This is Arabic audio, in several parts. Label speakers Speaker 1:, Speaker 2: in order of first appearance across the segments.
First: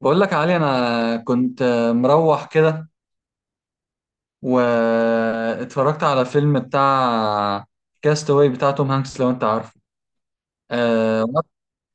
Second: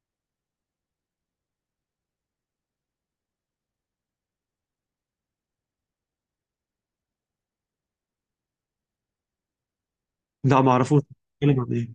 Speaker 1: بقول لك يا علي انا كنت مروح كده واتفرجت على فيلم بتاع كاستاوي بتاع توم هانكس لو انت عارفه.
Speaker 2: لا ما اعرفوش.
Speaker 1: وقت
Speaker 2: بيتكلم عن ايه؟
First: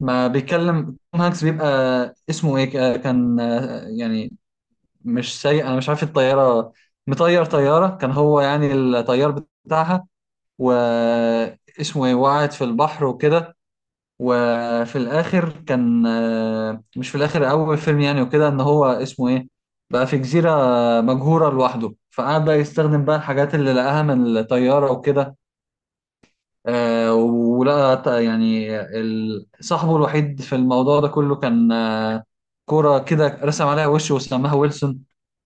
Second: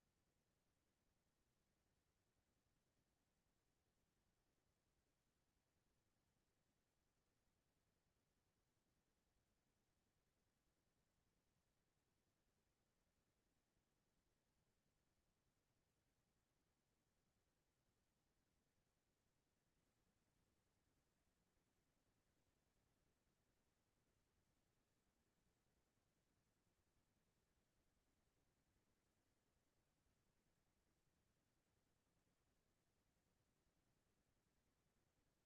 Speaker 1: ما بيتكلم توم هانكس بيبقى اسمه ايه كان يعني مش سايق. انا مش عارف الطياره مطير طياره كان هو يعني الطيار بتاعها واسمه ايه وقعت في البحر وكده. وفي الاخر كان مش في الاخر اول فيلم يعني وكده ان هو اسمه ايه بقى في جزيرة مجهورة لوحده فقعد بقى يستخدم بقى الحاجات اللي لقاها من الطيارة وكده. آه، ولا ت- يعني ال- صاحبه الوحيد في الموضوع ده كله كان كرة كده رسم عليها وش وسماها ويلسون.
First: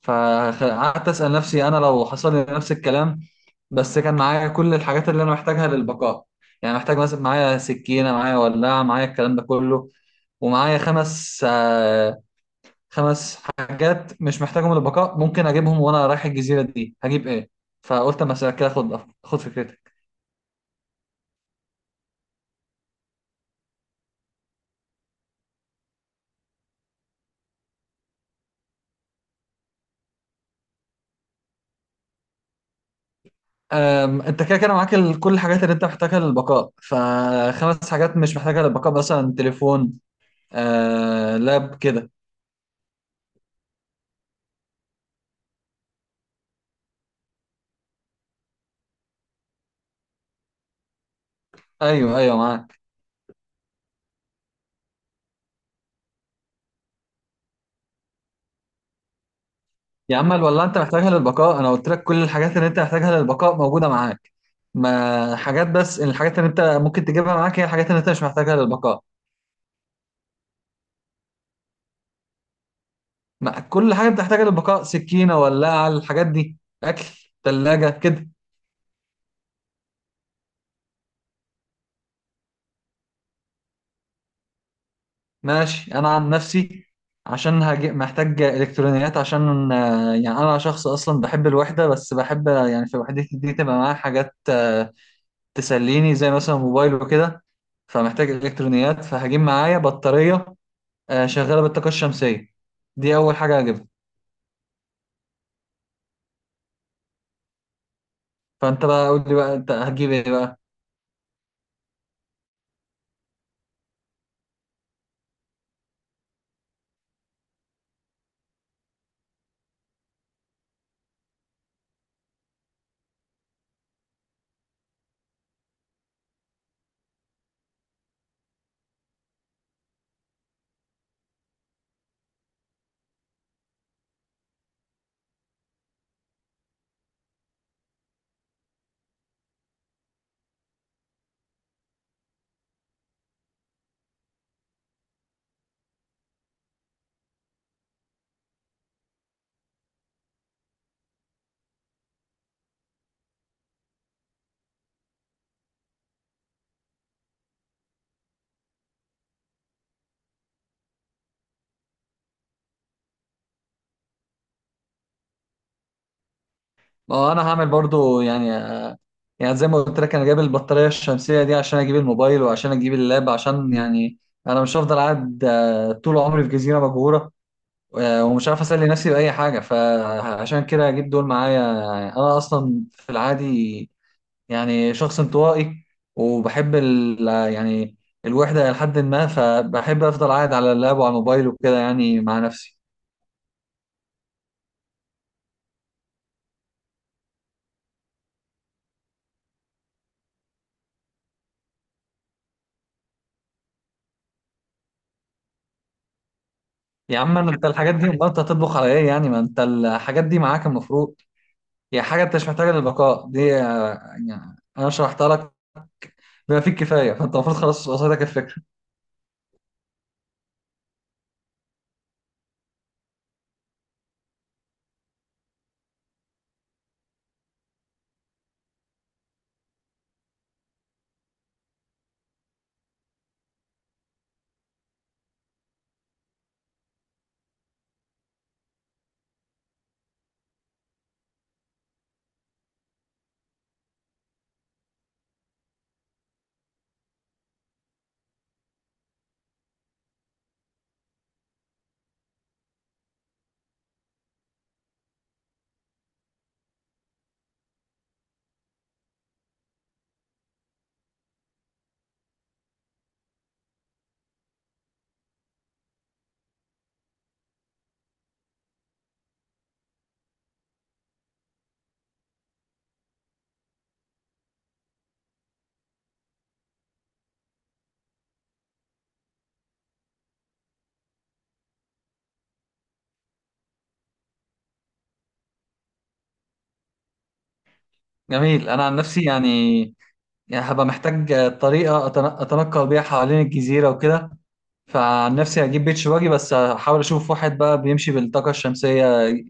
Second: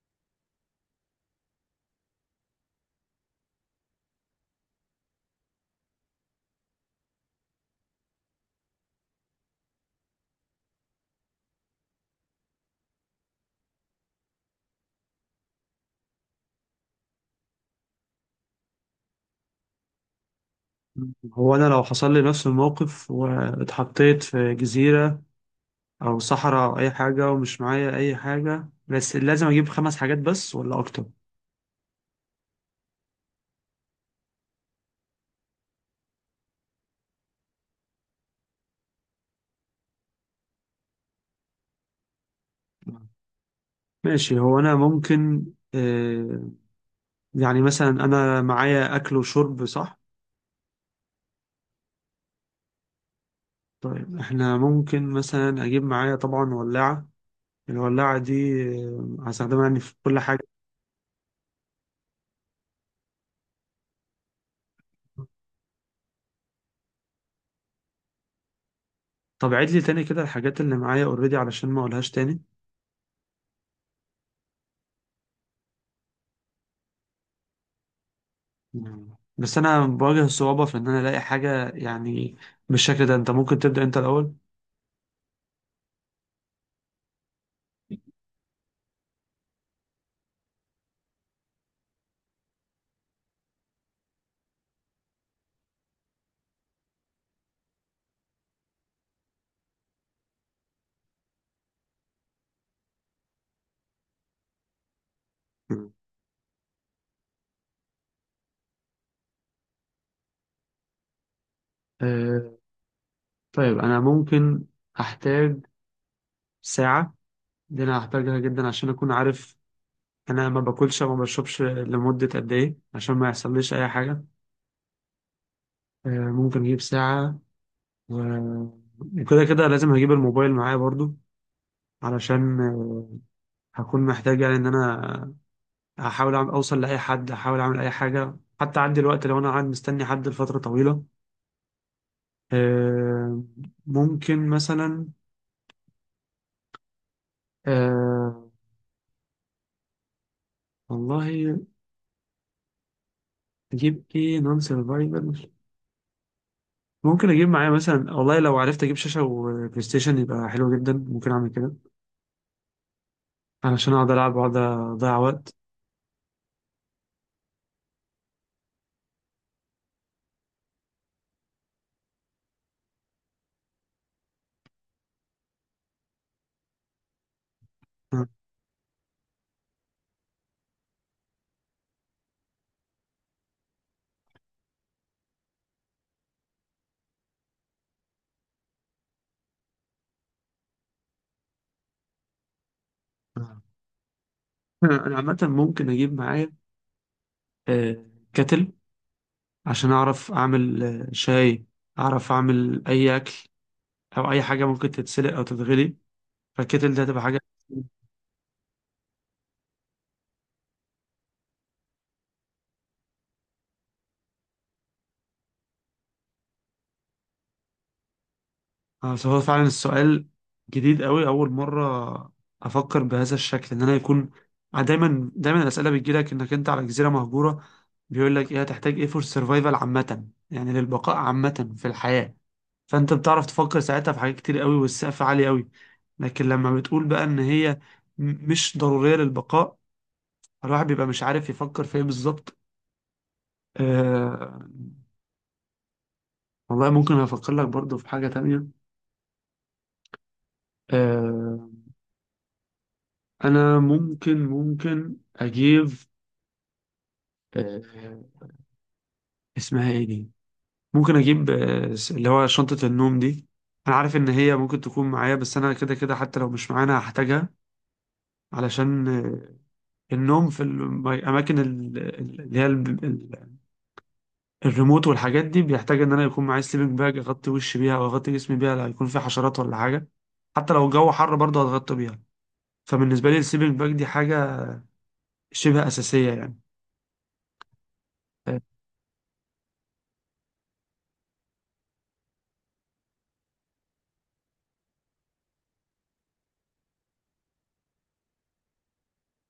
Speaker 1: فقعدت أسأل نفسي أنا لو حصل لي نفس الكلام بس كان معايا كل الحاجات اللي أنا محتاجها للبقاء. يعني محتاج مثلا معايا سكينة معايا ولاعة معايا الكلام ده كله ومعايا خمس حاجات مش محتاجهم للبقاء ممكن أجيبهم وأنا رايح الجزيرة دي هجيب إيه؟ فقلت أما أسألك كده خد خد فكرتك.
Speaker 2: هو انا لو حصل لي نفس الموقف واتحطيت في جزيرة او صحراء او اي حاجة ومش معايا اي حاجة، بس لازم اجيب خمس حاجات بس ولا اكتر؟
Speaker 1: انت كده كده معاك كل الحاجات اللي انت محتاجها للبقاء ف5 حاجات مش محتاجها للبقاء مثلا تليفون لاب كده.
Speaker 2: ماشي، هو انا ممكن آه، يعني مثلا انا معايا اكل وشرب، صح؟
Speaker 1: ايوه ايوه معاك.
Speaker 2: طيب احنا ممكن مثلا اجيب معايا طبعا ولاعة. الولاعة دي هستخدمها يعني في
Speaker 1: يا
Speaker 2: كل
Speaker 1: عم
Speaker 2: حاجة.
Speaker 1: ولا انت محتاجها للبقاء انا قلت لك كل الحاجات اللي انت محتاجها للبقاء موجوده معاك. ما حاجات بس الحاجات اللي انت ممكن تجيبها معاك هي الحاجات اللي انت مش محتاجها للبقاء.
Speaker 2: طب عيد لي تاني كده الحاجات اللي معايا اوريدي علشان ما اقولهاش تاني.
Speaker 1: ما كل حاجه بتحتاجها للبقاء سكينه ولاعه الحاجات دي اكل ثلاجه كده.
Speaker 2: بس انا بواجه الصعوبة في ان انا الاقي حاجة يعني بالشكل ده، انت ممكن تبدأ انت الاول.
Speaker 1: ماشي انا عن نفسي عشان هجي محتاج الكترونيات عشان يعني انا شخص اصلا بحب الوحده بس بحب يعني في وحدتي دي تبقى معايا حاجات تسليني زي مثلا موبايل وكده. فمحتاج الكترونيات فهجيب معايا بطاريه شغاله بالطاقه الشمسيه دي اول حاجه هجيبها.
Speaker 2: مم.
Speaker 1: فانت بقى قول لي بقى انت هتجيب ايه بقى؟
Speaker 2: أه طيب انا ممكن هحتاج ساعة. دي انا هحتاجها جدا عشان اكون عارف انا ما باكلش وما بشربش لمدة قد ايه عشان ما يحصليش اي حاجة. أه، ممكن اجيب ساعة و- وكده كده لازم هجيب الموبايل معايا برضو، علشان هكون محتاج يعني ان انا اوصل لاي حد، هحاول اعمل اي حاجة حتى عندي الوقت لو انا قاعد مستني حد لفترة طويلة. آه ممكن مثلا آه والله اجيب ايه نون سرفايفل. ممكن اجيب معايا مثلا، والله لو عرفت اجيب شاشه وبلاي ستيشن يبقى حلو جدا، ممكن اعمل كده علشان اقعد العب واقعد اضيع وقت.
Speaker 1: ما هو انا هعمل برضو يعني زي ما قلت لك انا جايب البطاريه الشمسيه دي عشان اجيب الموبايل وعشان اجيب اللاب عشان يعني انا مش هفضل قاعد طول عمري في جزيره مهجوره
Speaker 2: آه.
Speaker 1: ومش عارف اسلي نفسي باي حاجه فعشان كده اجيب دول معايا. انا اصلا في العادي يعني شخص انطوائي وبحب ال يعني الوحده لحد ما فبحب افضل قاعد على اللاب وعلى الموبايل وكده يعني مع نفسي.
Speaker 2: آه. انا عامه ممكن اجيب معايا آه كاتل عشان اعرف اعمل شاي، اعرف اعمل اي اكل او اي حاجه ممكن تتسلق او تتغلي. فالكاتل ده
Speaker 1: يا
Speaker 2: هتبقى حاجه.
Speaker 1: عم انت الحاجات دي ما انت هتطبخ على ايه يعني ما انت الحاجات دي معاك المفروض. يعني حاجه انت مش محتاجه للبقاء دي يعني انا شرحتها لك بما فيه الكفايه فانت المفروض خلاص وصلتك الفكره.
Speaker 2: فهو فعلا السؤال جديد قوي، اول مره افكر بهذا الشكل ان انا يكون دايما دايما الاسئله بتجيلك انك انت على جزيره مهجوره، بيقول لك ايه هتحتاج ايه فور سرفايفل عامه يعني للبقاء عامه في الحياه، فانت بتعرف تفكر ساعتها في حاجات كتير قوي والسقف عالي قوي. لكن لما بتقول بقى ان هي مش ضروريه للبقاء، الواحد بيبقى مش عارف يفكر في ايه بالظبط. آه والله ممكن افكر لك برضو في حاجه تانية. آه، انا ممكن اجيب آه، اسمها ايه دي؟ ممكن اجيب اللي هو شنطة النوم دي. انا عارف ان هي ممكن تكون معايا، بس انا كده كده حتى لو مش معانا هحتاجها، علشان النوم في الاماكن اللي هي الريموت والحاجات دي بيحتاج ان انا يكون معايا سليبنج باج اغطي وشي بيها او اغطي جسمي بيها لا يكون في حشرات ولا حاجة. حتى لو الجو حر برضه هتغطي بيها. فبالنسبة لي السليبنج باج دي حاجة شبه أساسية يعني. آه،
Speaker 1: جميل انا عن نفسي يعني هبقى محتاج طريقه اتنقل بيها حوالين الجزيره وكده. فعن نفسي هجيب بيتش باجي بس هحاول اشوف واحد بقى بيمشي بالطاقه الشمسيه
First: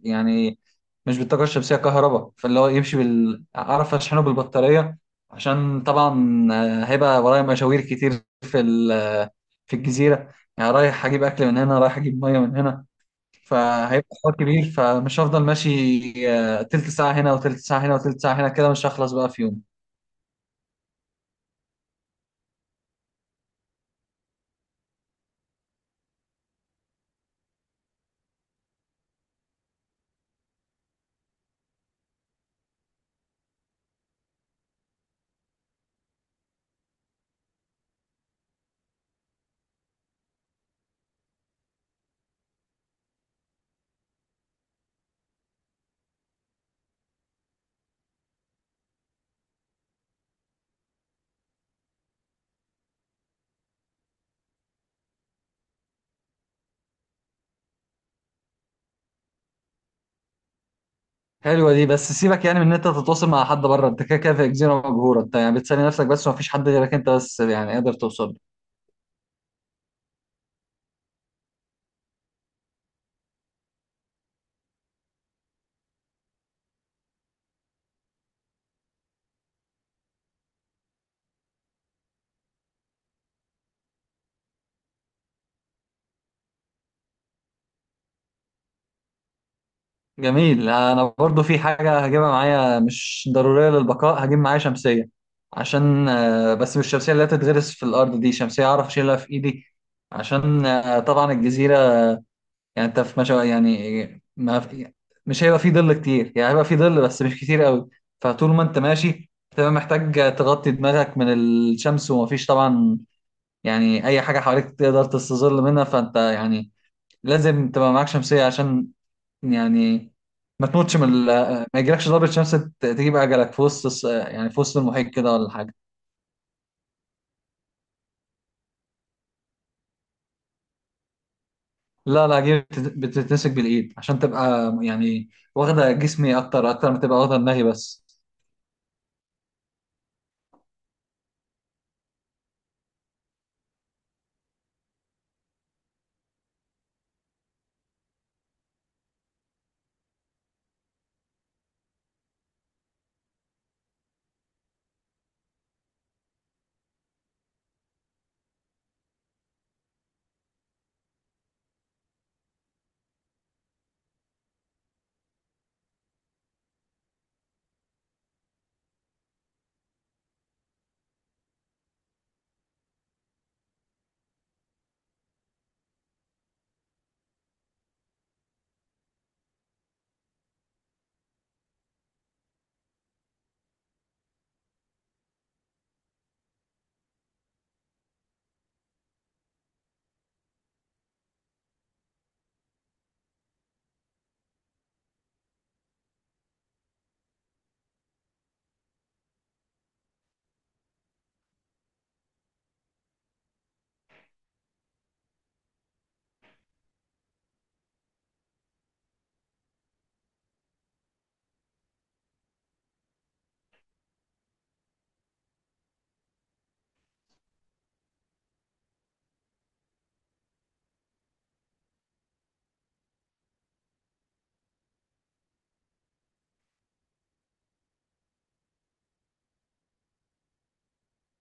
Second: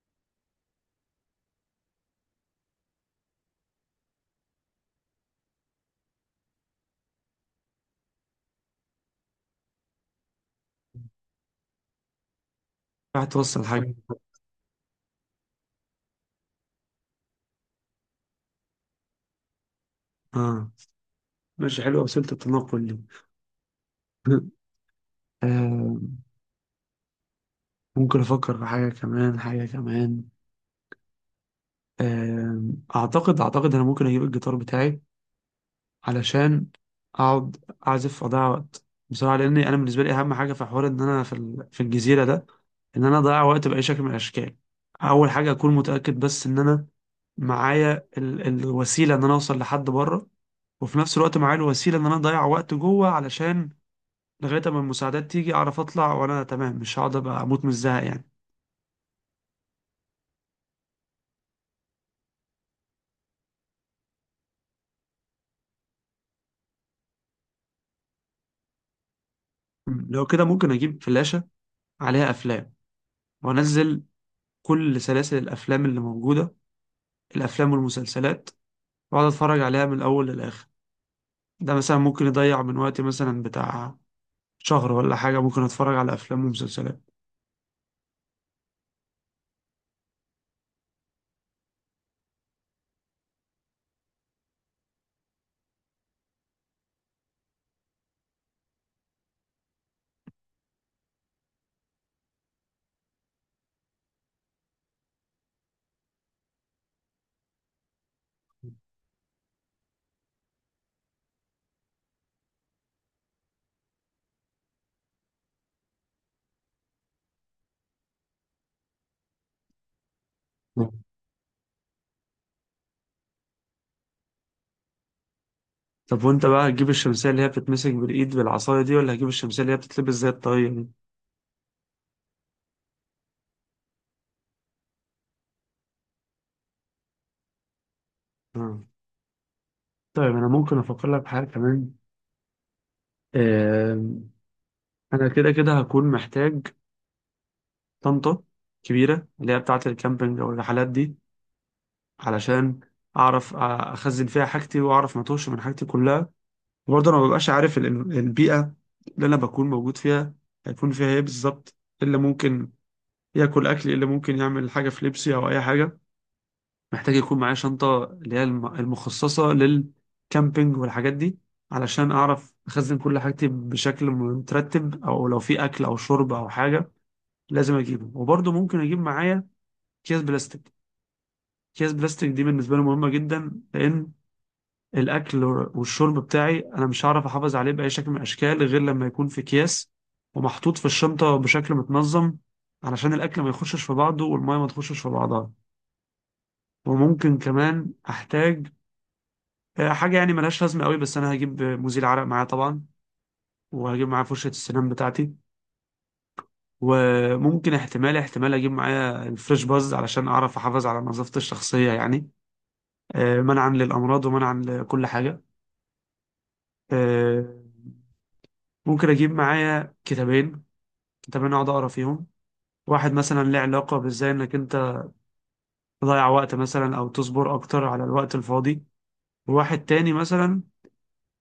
Speaker 1: يعني مش بالطاقه الشمسيه كهرباء فاللي هو يمشي بال اعرف اشحنه بالبطاريه. عشان طبعا هيبقى ورايا مشاوير كتير في في الجزيره يعني رايح اجيب اكل من هنا رايح اجيب ميه من هنا
Speaker 2: راح توصل حاجة.
Speaker 1: فهيبقى حوار كبير فمش هفضل ماشي تلت ساعة هنا وتلت ساعة هنا وتلت ساعة هنا كده مش هخلص بقى في يوم.
Speaker 2: اه، ماشي، حلوة وسيلة التنقل دي. آه، ممكن أفكر في حاجة كمان، حاجة كمان. آه، أعتقد أنا ممكن أجيب الجيتار بتاعي علشان أقعد أعزف، أضيع وقت بصراحة. لأن أنا بالنسبة لي أهم حاجة في حوار إن أنا في في الجزيرة ده إن أنا أضيع وقت بأي شكل من الأشكال. أول حاجة أكون متأكد بس إن أنا معايا الوسيلة إن أنا أوصل لحد بره، وفي نفس الوقت معايا الوسيلة إن أنا أضيع وقت جوه علشان لغاية اما المساعدات تيجي اعرف اطلع وانا تمام، مش هقعد ابقى اموت من الزهق يعني.
Speaker 1: حلوة دي بس سيبك يعني من ان انت تتواصل مع حد بره انت كده كده في جزيرة مجهورة انت يعني بتسلي نفسك بس ومفيش حد غيرك انت بس يعني قادر توصل له.
Speaker 2: مم. لو كده ممكن اجيب فلاشة عليها افلام، وانزل كل سلاسل الافلام اللي موجودة، الافلام والمسلسلات، واقعد اتفرج عليها من الاول للاخر. ده مثلا ممكن يضيع من وقتي مثلا بتاع شهر ولا حاجة، ممكن اتفرج على افلام ومسلسلات.
Speaker 1: جميل انا برضو في حاجة هجيبها معايا مش ضرورية للبقاء هجيب معايا شمسية عشان بس مش الشمسية اللي هتتغرس في الأرض دي شمسية أعرف أشيلها في إيدي. عشان طبعا الجزيرة يعني انت في مشا يعني ما في مش هيبقى في ظل كتير يعني هيبقى في ظل بس مش كتير قوي. فطول ما انت ماشي تبقى محتاج تغطي دماغك من الشمس ومفيش طبعا يعني اي حاجة حواليك تقدر تستظل منها فانت يعني لازم تبقى معاك شمسية عشان يعني ما
Speaker 2: مم.
Speaker 1: تموتش من ما يجيلكش ضربة شمس تجيب اجلك في وسط يعني في وسط المحيط كده ولا حاجة.
Speaker 2: طب وانت بقى هتجيب الشمسية اللي هي بتتمسك بالايد بالعصاية دي، ولا هتجيب الشمسية اللي هي بتتلبس زي الطاقية دي؟
Speaker 1: لا لا دي بتتمسك بالايد عشان تبقى يعني واخدة جسمي اكتر اكتر ما تبقى واخدة دماغي بس.
Speaker 2: مم. طيب انا ممكن افكر لك بحاجة كمان. آم، انا كده كده هكون محتاج طنطا كبيرة اللي هي بتاعة الكامبينج أو الرحلات دي، علشان أعرف أخزن فيها حاجتي وأعرف ما أتوهش من حاجتي كلها. وبرضه أنا ما ببقاش عارف البيئة اللي أنا بكون موجود فيها هيكون فيها إيه بالظبط، إيه اللي ممكن ياكل أكل، إيه اللي ممكن يعمل حاجة في لبسي أو أي حاجة. محتاج يكون معايا شنطة اللي هي المخصصة للكامبينج والحاجات دي علشان أعرف أخزن كل حاجتي بشكل مترتب، أو لو في أكل أو شرب أو حاجة لازم أجيبه. وبرضه ممكن أجيب معايا أكياس بلاستيك. اكياس بلاستيك دي بالنسبه لي مهمه جدا، لان الاكل والشرب بتاعي انا مش هعرف احافظ عليه باي شكل من الاشكال غير لما يكون في اكياس ومحطوط في الشنطه بشكل متنظم، علشان الاكل ما يخشش في بعضه والميه ما تخشش في بعضها. وممكن كمان احتاج حاجه يعني ملهاش لازمه قوي، بس انا هجيب مزيل عرق معايا طبعا، وهجيب معايا فرشه السنان بتاعتي. وممكن احتمال اجيب معايا الفريش باز علشان اعرف احافظ على نظافتي الشخصيه يعني، منعا للامراض ومنعا لكل حاجه. آه، ممكن اجيب معايا كتابين. كتابين اقعد اقرا فيهم، واحد مثلا ليه علاقة بازاي انك انت تضيع وقت مثلا او تصبر اكتر على الوقت الفاضي، وواحد تاني مثلا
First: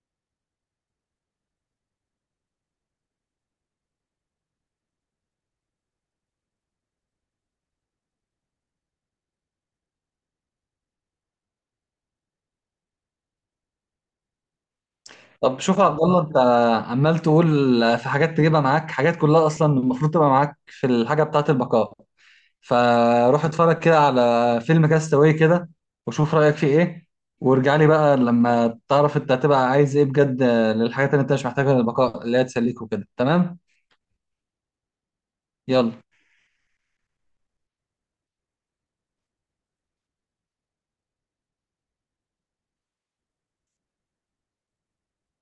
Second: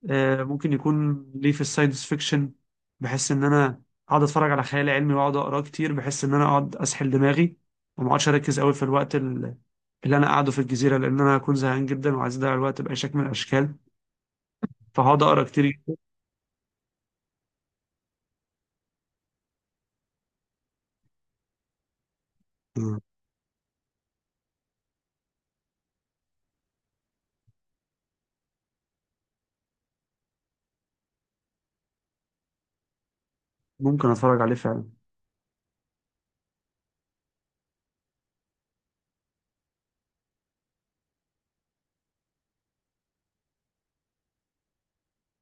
Speaker 2: ممكن يكون ليه في الساينس فيكشن. بحس ان انا اقعد اتفرج على خيال علمي واقعد اقراه كتير، بحس ان انا اقعد اسحل دماغي وما اقعدش اركز قوي في الوقت اللي انا قاعده في الجزيرة، لان انا هكون زهقان جدا وعايز اضيع الوقت باي شكل من الاشكال، فهقعد اقرا
Speaker 1: طب
Speaker 2: كتير
Speaker 1: شوف يا
Speaker 2: جدا.
Speaker 1: عبد الله انت عمال تقول في حاجات تجيبها معاك حاجات كلها اصلا المفروض تبقى معاك في الحاجه بتاعه البقاء.
Speaker 2: مم.
Speaker 1: فروح اتفرج كده على فيلم كاستاوي كده وشوف رايك فيه ايه وارجع لي بقى لما تعرف انت هتبقى عايز ايه بجد للحاجات اللي انت مش محتاجها للبقاء اللي هي تسليك وكده تمام.
Speaker 2: ممكن اتفرج عليه فعلا.
Speaker 1: يلا.